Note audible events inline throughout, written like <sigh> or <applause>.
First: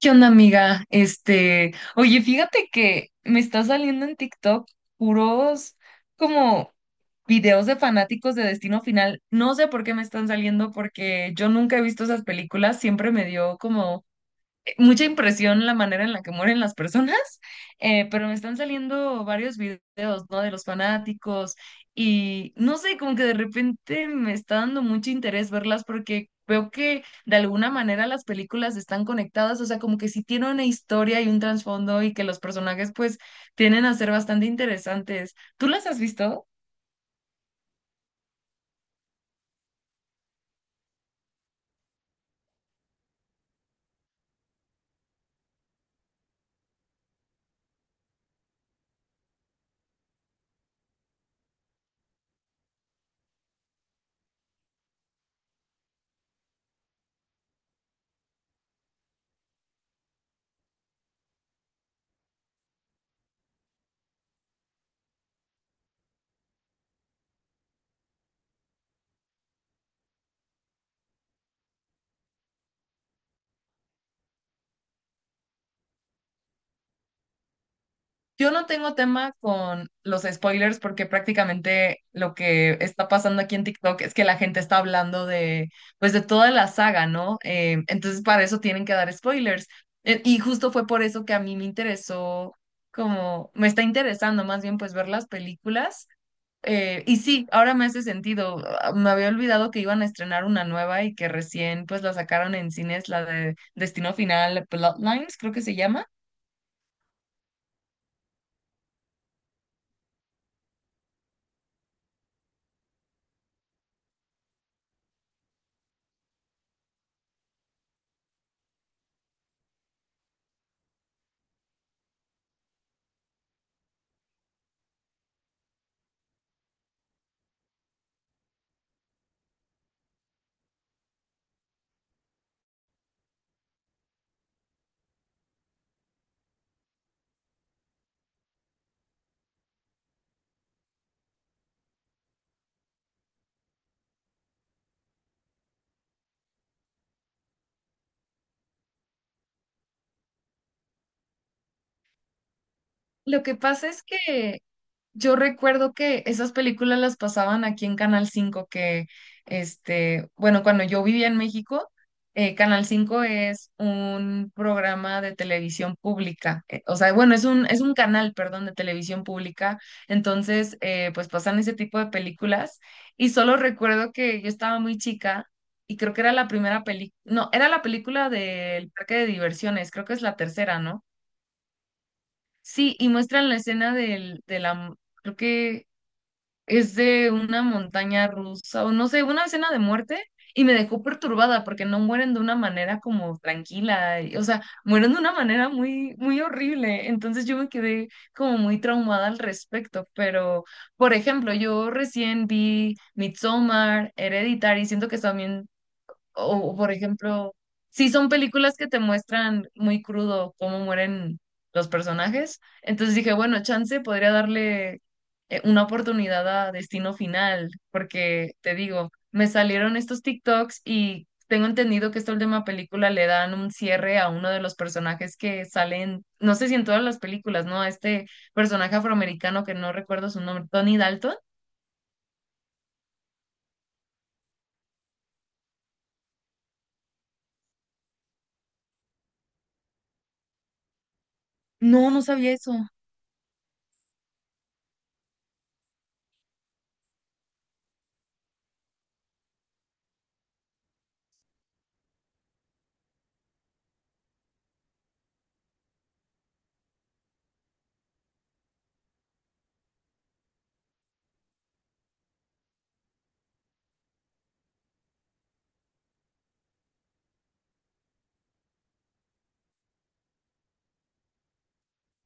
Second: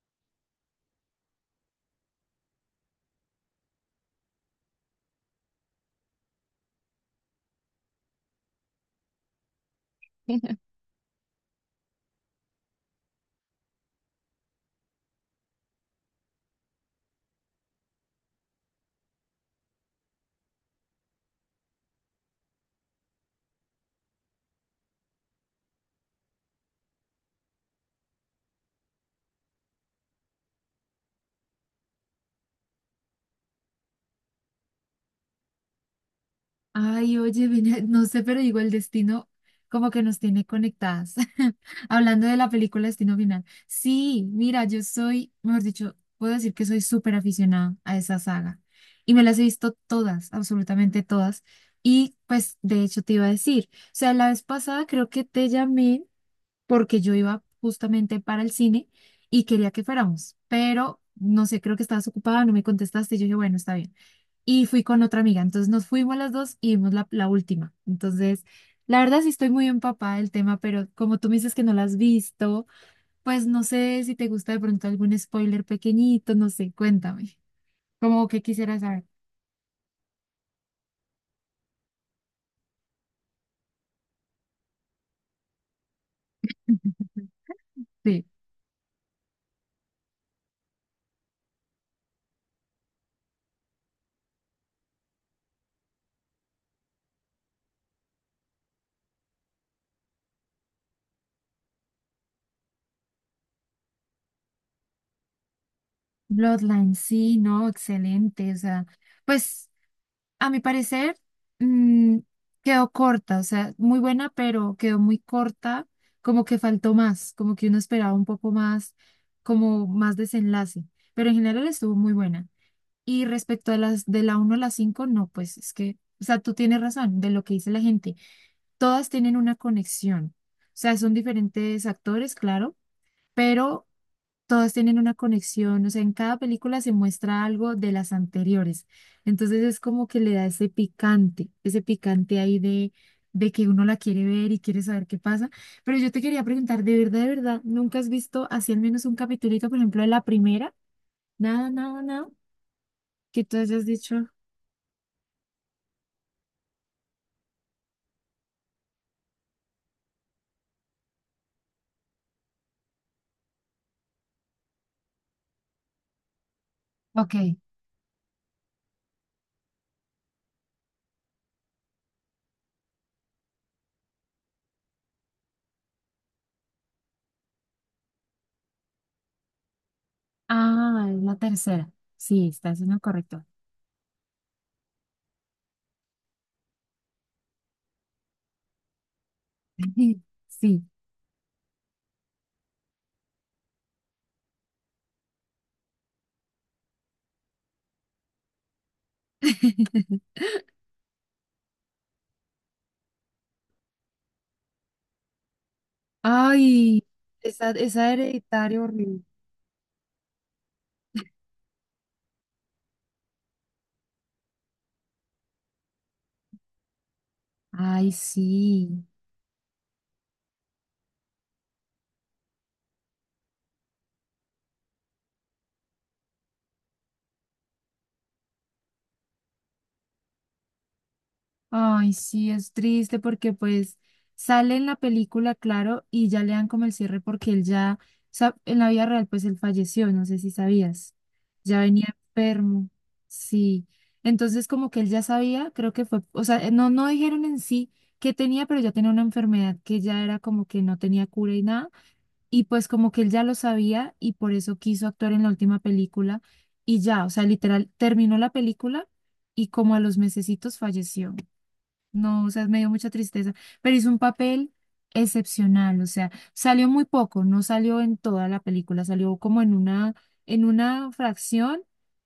¿Qué onda, amiga? Oye, fíjate que me está saliendo en TikTok puros como videos de fanáticos de Destino Final. No sé por qué me están saliendo, <laughs> porque yo nunca he visto esas películas. Siempre me dio como mucha impresión la manera en la que mueren las personas, pero me están saliendo varios videos, ¿no? De los fanáticos. Y no sé, como que de repente me está dando mucho interés verlas porque veo que de alguna manera las películas están conectadas, o sea, como que sí tienen una historia y un trasfondo y que los personajes pues tienen a ser bastante interesantes. ¿Tú las has visto? Ay, oye, no sé, pero digo, el destino como que nos tiene conectadas. <laughs> Hablando de la película Destino Final. Sí, mira, yo soy, mejor dicho, puedo decir que soy súper aficionada a esa saga. Y me las he visto todas, absolutamente todas. Y pues, de hecho, te iba a decir, o sea, la vez pasada creo que te llamé porque yo iba justamente para el cine y quería que fuéramos, pero no sé, creo que estabas ocupada, no me contestaste. Y yo dije, bueno, está bien. Y fui con otra amiga. Entonces nos fuimos las dos y vimos la última. Entonces, la verdad sí estoy muy empapada del tema, pero como tú me dices que no la has visto, pues no sé si te gusta de pronto algún spoiler pequeñito, no sé, cuéntame. Como que Yo no quisieras tengo saber. tema con los spoilers porque prácticamente lo que está pasando aquí en TikTok es que la gente está hablando de, pues, de toda la saga, ¿no? Entonces Sí, para eso tienen que dar spoilers. Y justo fue por eso que a mí me interesó, como, me está interesando más bien, pues, ver las películas. Y sí, ahora me hace sentido. Ah, me había olvidado que iban a estrenar una nueva y que recién, pues, la sacaron en cines, la de Destino Final, Bloodlines, creo que se llama. Bloodline, sí, no, excelente. O sea, pues a mi parecer, mm, quedó corta, o sea, muy buena, pero quedó muy corta, como que faltó más, como que uno esperaba un poco más, como más desenlace, pero en general estuvo muy buena. Y respecto a las de la uno a la 5 no, pues es que, o sea, tú tienes razón de lo que dice la gente, todas tienen una conexión, o sea, son diferentes actores, claro, pero todos tienen una conexión, o sea, en cada película se muestra algo de las anteriores. Entonces es como que le da ese picante ahí de que uno la quiere ver y quiere saber qué pasa. Pero yo te quería preguntar, de verdad, nunca has visto así al menos un capitulito, por ejemplo, de la primera? Nada, nada, nada, Lo que que tú hayas pasa es dicho, que yo recuerdo que esas películas las pasaban aquí en Canal cinco que, bueno, cuando yo vivía en México, Canal cinco es un programa de televisión pública, o sea, ok, bueno, es un canal, perdón, de televisión pública. Entonces, pues pasan ese tipo de películas y solo recuerdo que yo estaba muy chica y creo que era la primera película, no, era la película del parque de diversiones, creo que es la tercera, ¿no? ah, es la tercera. Sí, estás en Sí, lo y correcto. muestran la escena de la, creo que es de una montaña rusa o no sé, una escena de muerte. <laughs> Y me Sí. dejó perturbada porque no mueren de una manera como tranquila, o sea, mueren de una manera muy, muy horrible. Entonces yo me quedé como muy traumada al respecto, <laughs> pero por ejemplo, yo recién vi Midsommar, Hereditary, siento que también o, por Ay, ejemplo, esa, si esa son películas hereditaria que te horrible. muestran muy crudo cómo mueren los personajes. Entonces dije, bueno, chance podría darle una oportunidad a Destino Final, Ay, porque te sí. digo, me salieron estos TikToks y tengo entendido que esta última película le dan un cierre a uno de los personajes que salen, no sé si en todas las películas, ¿no? A este personaje afroamericano que no recuerdo su nombre, Tony Dalton. Ay, sí, es triste porque pues sale en la película, claro, y ya le dan como el cierre porque él ya, o sea, en la vida real pues él falleció, no sé si sabías, ya No, venía no sabía eso. enfermo, sí. Entonces como que él ya sabía, creo que fue, o sea, no, no dijeron en sí que tenía, pero ya tenía una enfermedad que ya era como que no tenía cura y nada. Y pues como que él ya lo sabía y por eso quiso actuar en la última película y ya, o sea, literal, terminó la película y como a los mesecitos falleció. No, o sea, me dio mucha tristeza, pero hizo un papel excepcional, o sea, salió muy poco, no salió en toda la película, salió como en una fracción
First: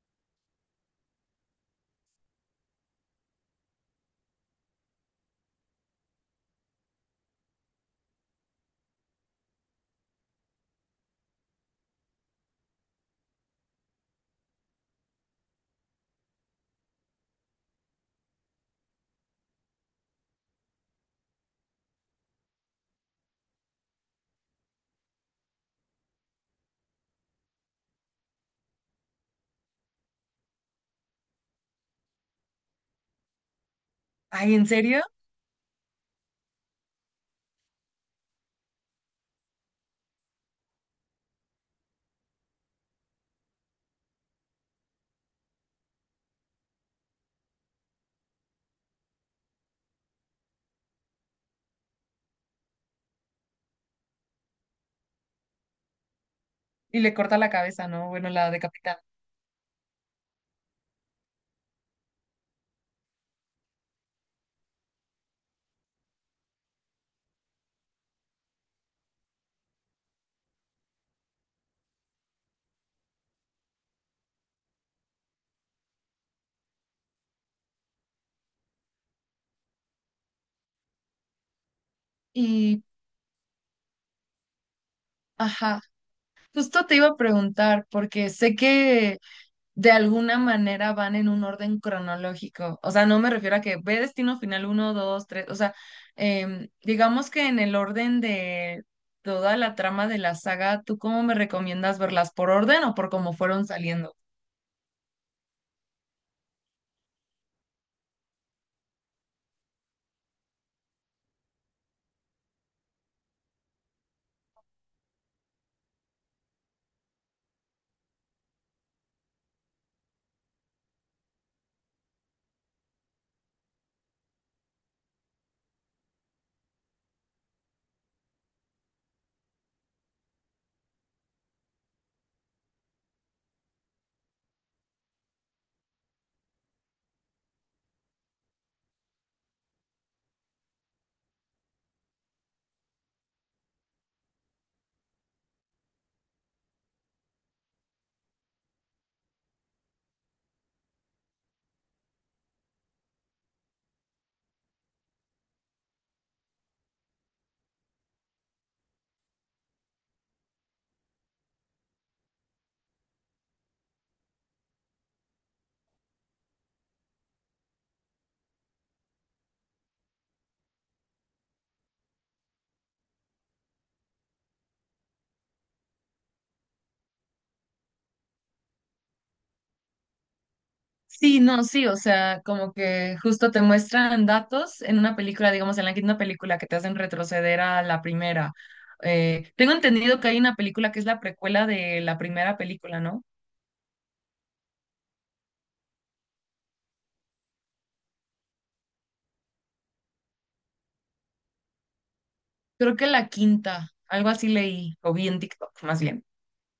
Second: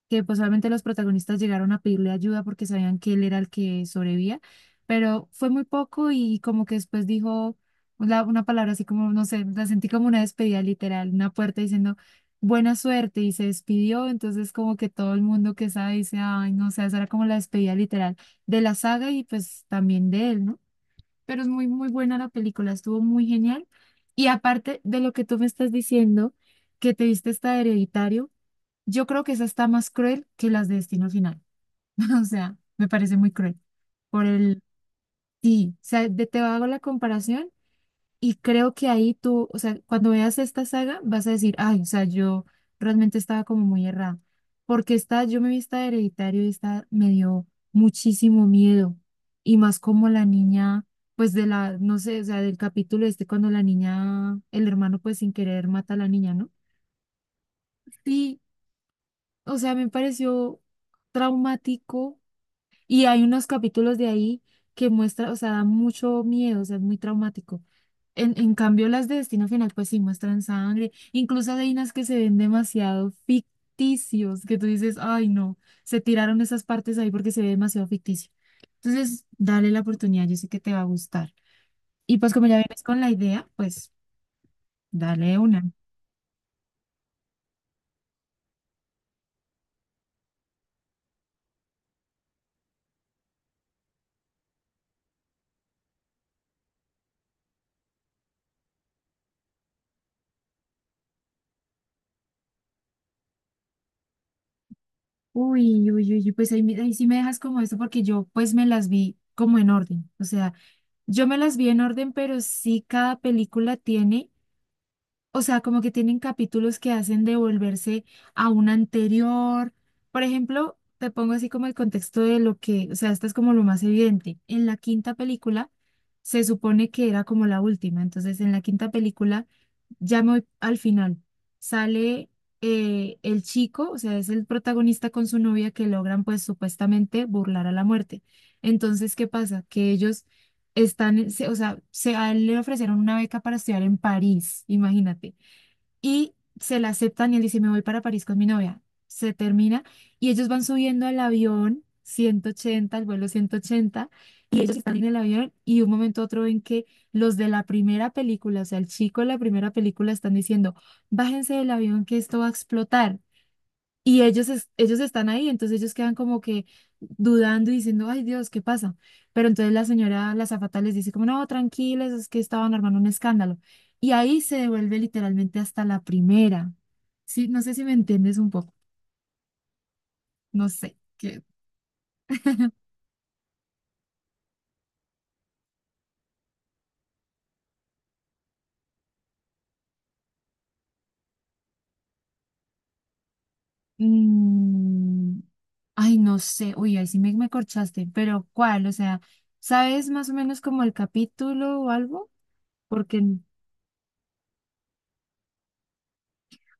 que pues solamente los protagonistas llegaron a pedirle ayuda porque sabían que él era el que sobrevivía, pero fue muy poco y como que después dijo una palabra así como, no sé, la sentí como una despedida literal, una puerta diciendo buena suerte y se despidió, entonces como que todo el mundo que sabe dice, ay, no, o sea, esa era como la despedida literal de la saga y pues también de él, ¿no? Pero es muy, muy buena la película, estuvo muy genial. Y aparte de lo que tú me estás diciendo, que te viste esta de Hereditario, yo creo que esa está más cruel que las de Destino Final. <laughs> O sea, me parece muy cruel. Por Ay, el, ¿en serio? sí, o sea, te hago la comparación y creo que ahí tú, o sea, cuando veas esta saga, vas a decir, ay, o sea, yo realmente estaba como muy errada. Porque esta, yo me vi esta de Hereditario y esta me dio muchísimo miedo. Y más como la niña, pues de la, no sé, o sea, del capítulo este, cuando la niña, el hermano, pues sin querer mata a la niña, ¿no? Y le corta la cabeza, ¿no? Bueno, Sí, la decapita. o sea, me pareció traumático y hay unos capítulos de ahí que muestra, o sea, da mucho miedo, o sea, es muy traumático. En cambio, las de Destino Final, pues sí muestran sangre. Incluso hay unas que se ven demasiado ficticios, que tú dices, ay, no, se tiraron esas partes ahí porque se ve demasiado ficticio. Entonces, dale la oportunidad, yo sé que te va a gustar. Y pues como ya vienes Y, con la idea, pues dale una. ajá, justo te iba a preguntar, porque sé que de alguna manera van en un orden cronológico. O sea, no me refiero a que ve Destino Final uno 2 tres. O sea, digamos que en el orden de toda la trama de la saga, ¿tú cómo me recomiendas verlas? ¿Por orden o por cómo fueron saliendo? Uy, uy, uy, uy, pues ahí, ahí sí me dejas como eso porque yo pues me las vi como en orden. O sea, yo me las vi en orden, pero sí cada película tiene, o sea, como que tienen capítulos que hacen devolverse a un anterior. Por ejemplo, te pongo así como el contexto de lo que, o sea, esto es como lo más evidente. En la quinta película se supone que era como la última, entonces en la quinta película ya me voy al final. Sale el chico, o sea, es el protagonista con su novia que logran pues supuestamente burlar a la muerte. Entonces, ¿qué pasa? Que ellos están, o sea, a él le ofrecieron una beca para estudiar en París, imagínate y se la aceptan y él dice, me voy para París con mi novia. Se termina y ellos van subiendo al avión 180 al vuelo 180 y ellos están en el avión y de un momento a otro ven que los de la primera película, o sea, el chico de la primera película están diciendo, bájense del avión que esto va a explotar. Y ellos, ellos están ahí, entonces ellos quedan como que dudando y diciendo, ay Dios, ¿qué pasa? Pero entonces la señora, la azafata les dice como, no, tranquilos, es que estaban armando un escándalo. Y ahí se devuelve literalmente hasta la primera. Sí, no sé si me entiendes un poco, no sé, Sí, que. no, sí, o sea, como que justo te muestran datos en una película, digamos, en la quinta película, que te hacen retroceder a la primera. Tengo entendido que hay una película que es la precuela de la primera película, ¿no? mm, Ay, no sé, uy, ahí sí me corchaste, pero ¿cuál? O sea, ¿sabes más o menos como el capítulo o algo? Creo que Porque la quinta, algo así leí, o vi en TikTok, más bien.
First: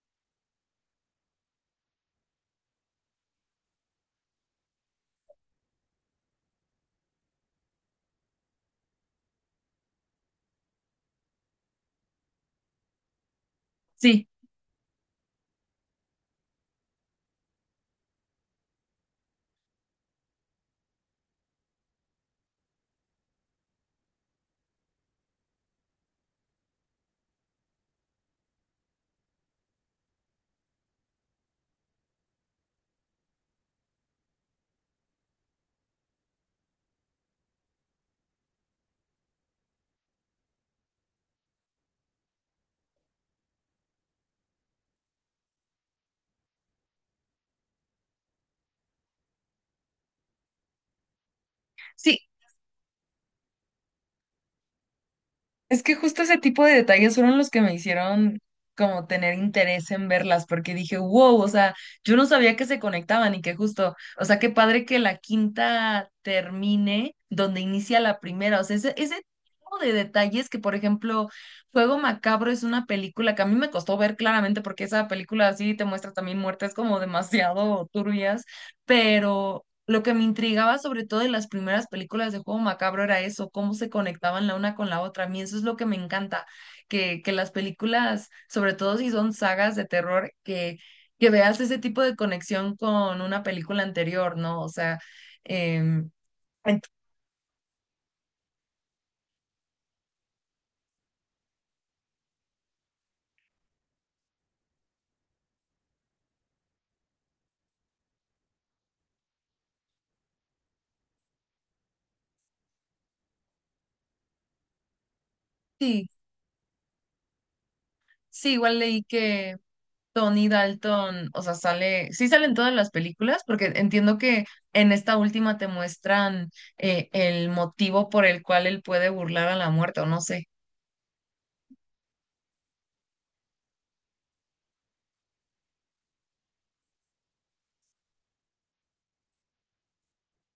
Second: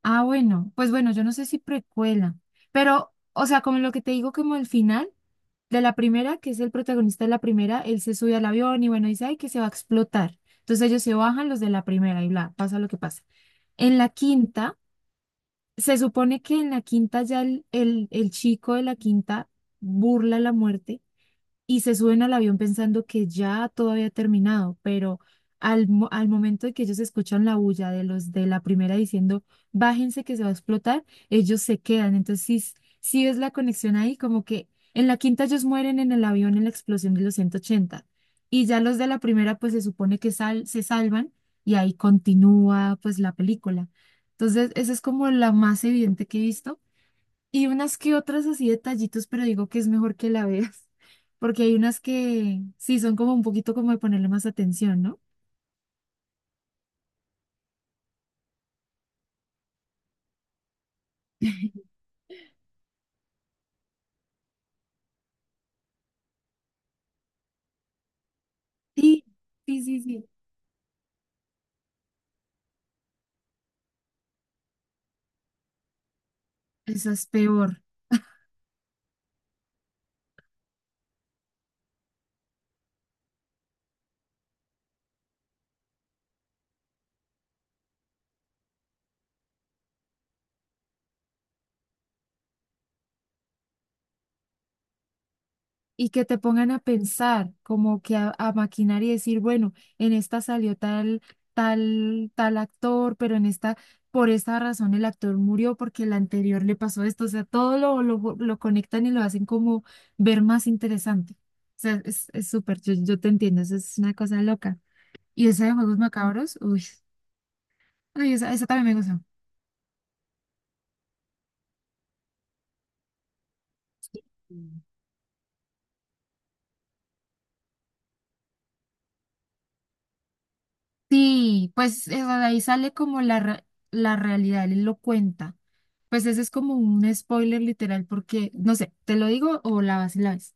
ah, bueno, pues bueno, yo no sé si precuela, pero, o sea, como lo que te digo, como el final de la primera, que es el protagonista de la primera, él se sube al avión y bueno, dice, ay, que se va a explotar. Entonces ellos se bajan los de la primera y bla, pasa lo que pasa. En la Sí, quinta, se supone que en la quinta ya el chico de la quinta burla la muerte y se suben al avión pensando que ya todo había terminado, pero al, al momento de que ellos escuchan la bulla de los de la primera diciendo, bájense que se va a explotar, ellos se quedan. Entonces, sí es la conexión ahí, como que en la quinta ellos mueren en el avión en la explosión de los 180 y ya los de la primera pues se supone que se salvan y ahí continúa pues la película. Entonces, esa es como la más evidente que he visto y unas que otras así detallitos, pero digo que es mejor que la veas, <laughs> porque hay unas sí, que sí son como un poquito como de ponerle más atención, ¿no? es que justo ese tipo de detalles fueron los que me hicieron como tener interés en verlas, porque dije, wow, o sea, <laughs> yo no sabía que se conectaban y que justo, o sea, qué padre que la quinta termine donde inicia la primera, o sea, ese Sí, tipo sí, de sí, sí. detalles que, por ejemplo, Juego Macabro es una película que a mí me costó ver claramente porque esa película así te muestra también muertes como Esa es peor. demasiado turbias, pero lo que me intrigaba sobre todo en las primeras películas de Juego Macabro era eso, cómo se conectaban la una con la otra. A mí eso es lo que me encanta, que las películas, sobre todo si son sagas de terror, que veas ese tipo de conexión con una película anterior, ¿no? O sea, Y em, que te pongan a ent- pensar, como que a maquinar y decir, bueno, en esta salió tal, tal, tal actor, pero en esta, por esta razón el actor murió porque el anterior le pasó esto. O sea, todo lo conectan y lo hacen como ver más interesante. O sea, es súper, yo te entiendo, eso es una cosa loca. Y esa de Juegos sí, Macabros, uy, uy, esa, sí, esa igual también me leí gusta. que Tony Dalton, o sea, sale, sí salen todas las películas, porque entiendo que Mm. en esta última te muestran el motivo por el cual él puede burlar a la muerte, o no sé. Sí, pues eso, de ahí sale como la, la realidad, él lo cuenta. Pues ese es como un spoiler literal, porque, no sé, ¿te lo digo o la vas y la ves?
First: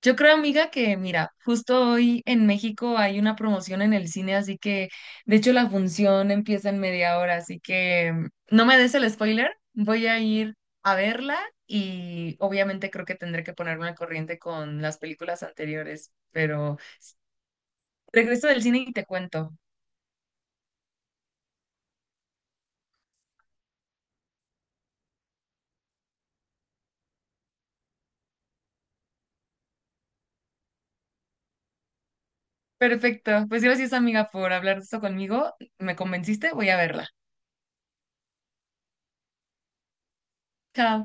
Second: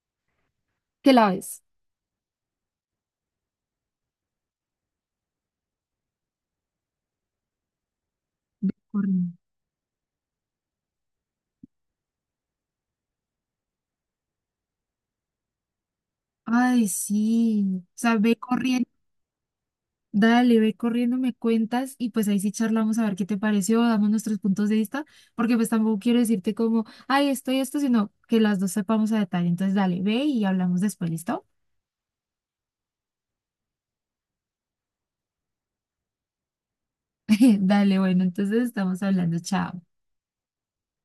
Yo creo, amiga, que <laughs> ¿Qué la mira, ves? justo hoy en México hay una promoción en el cine, así que de hecho la función empieza en media hora, así que no me des el Corriendo. spoiler, voy a ir a verla y obviamente creo que tendré que ponerme al corriente con las películas anteriores, Ay, sí. O sea, ve regreso del cine corriendo, y te cuento. dale, ve corriendo, me cuentas y pues ahí sí charlamos a ver qué te pareció, damos nuestros puntos de vista, porque pues tampoco quiero decirte como, ay, esto y esto, sino que las dos sepamos a detalle. Entonces, dale, ve y hablamos después, ¿listo? Perfecto, pues gracias, amiga, por hablar de esto conmigo, me convenciste, voy a verla. <laughs> Dale, bueno, entonces estamos hablando, chao. Chao.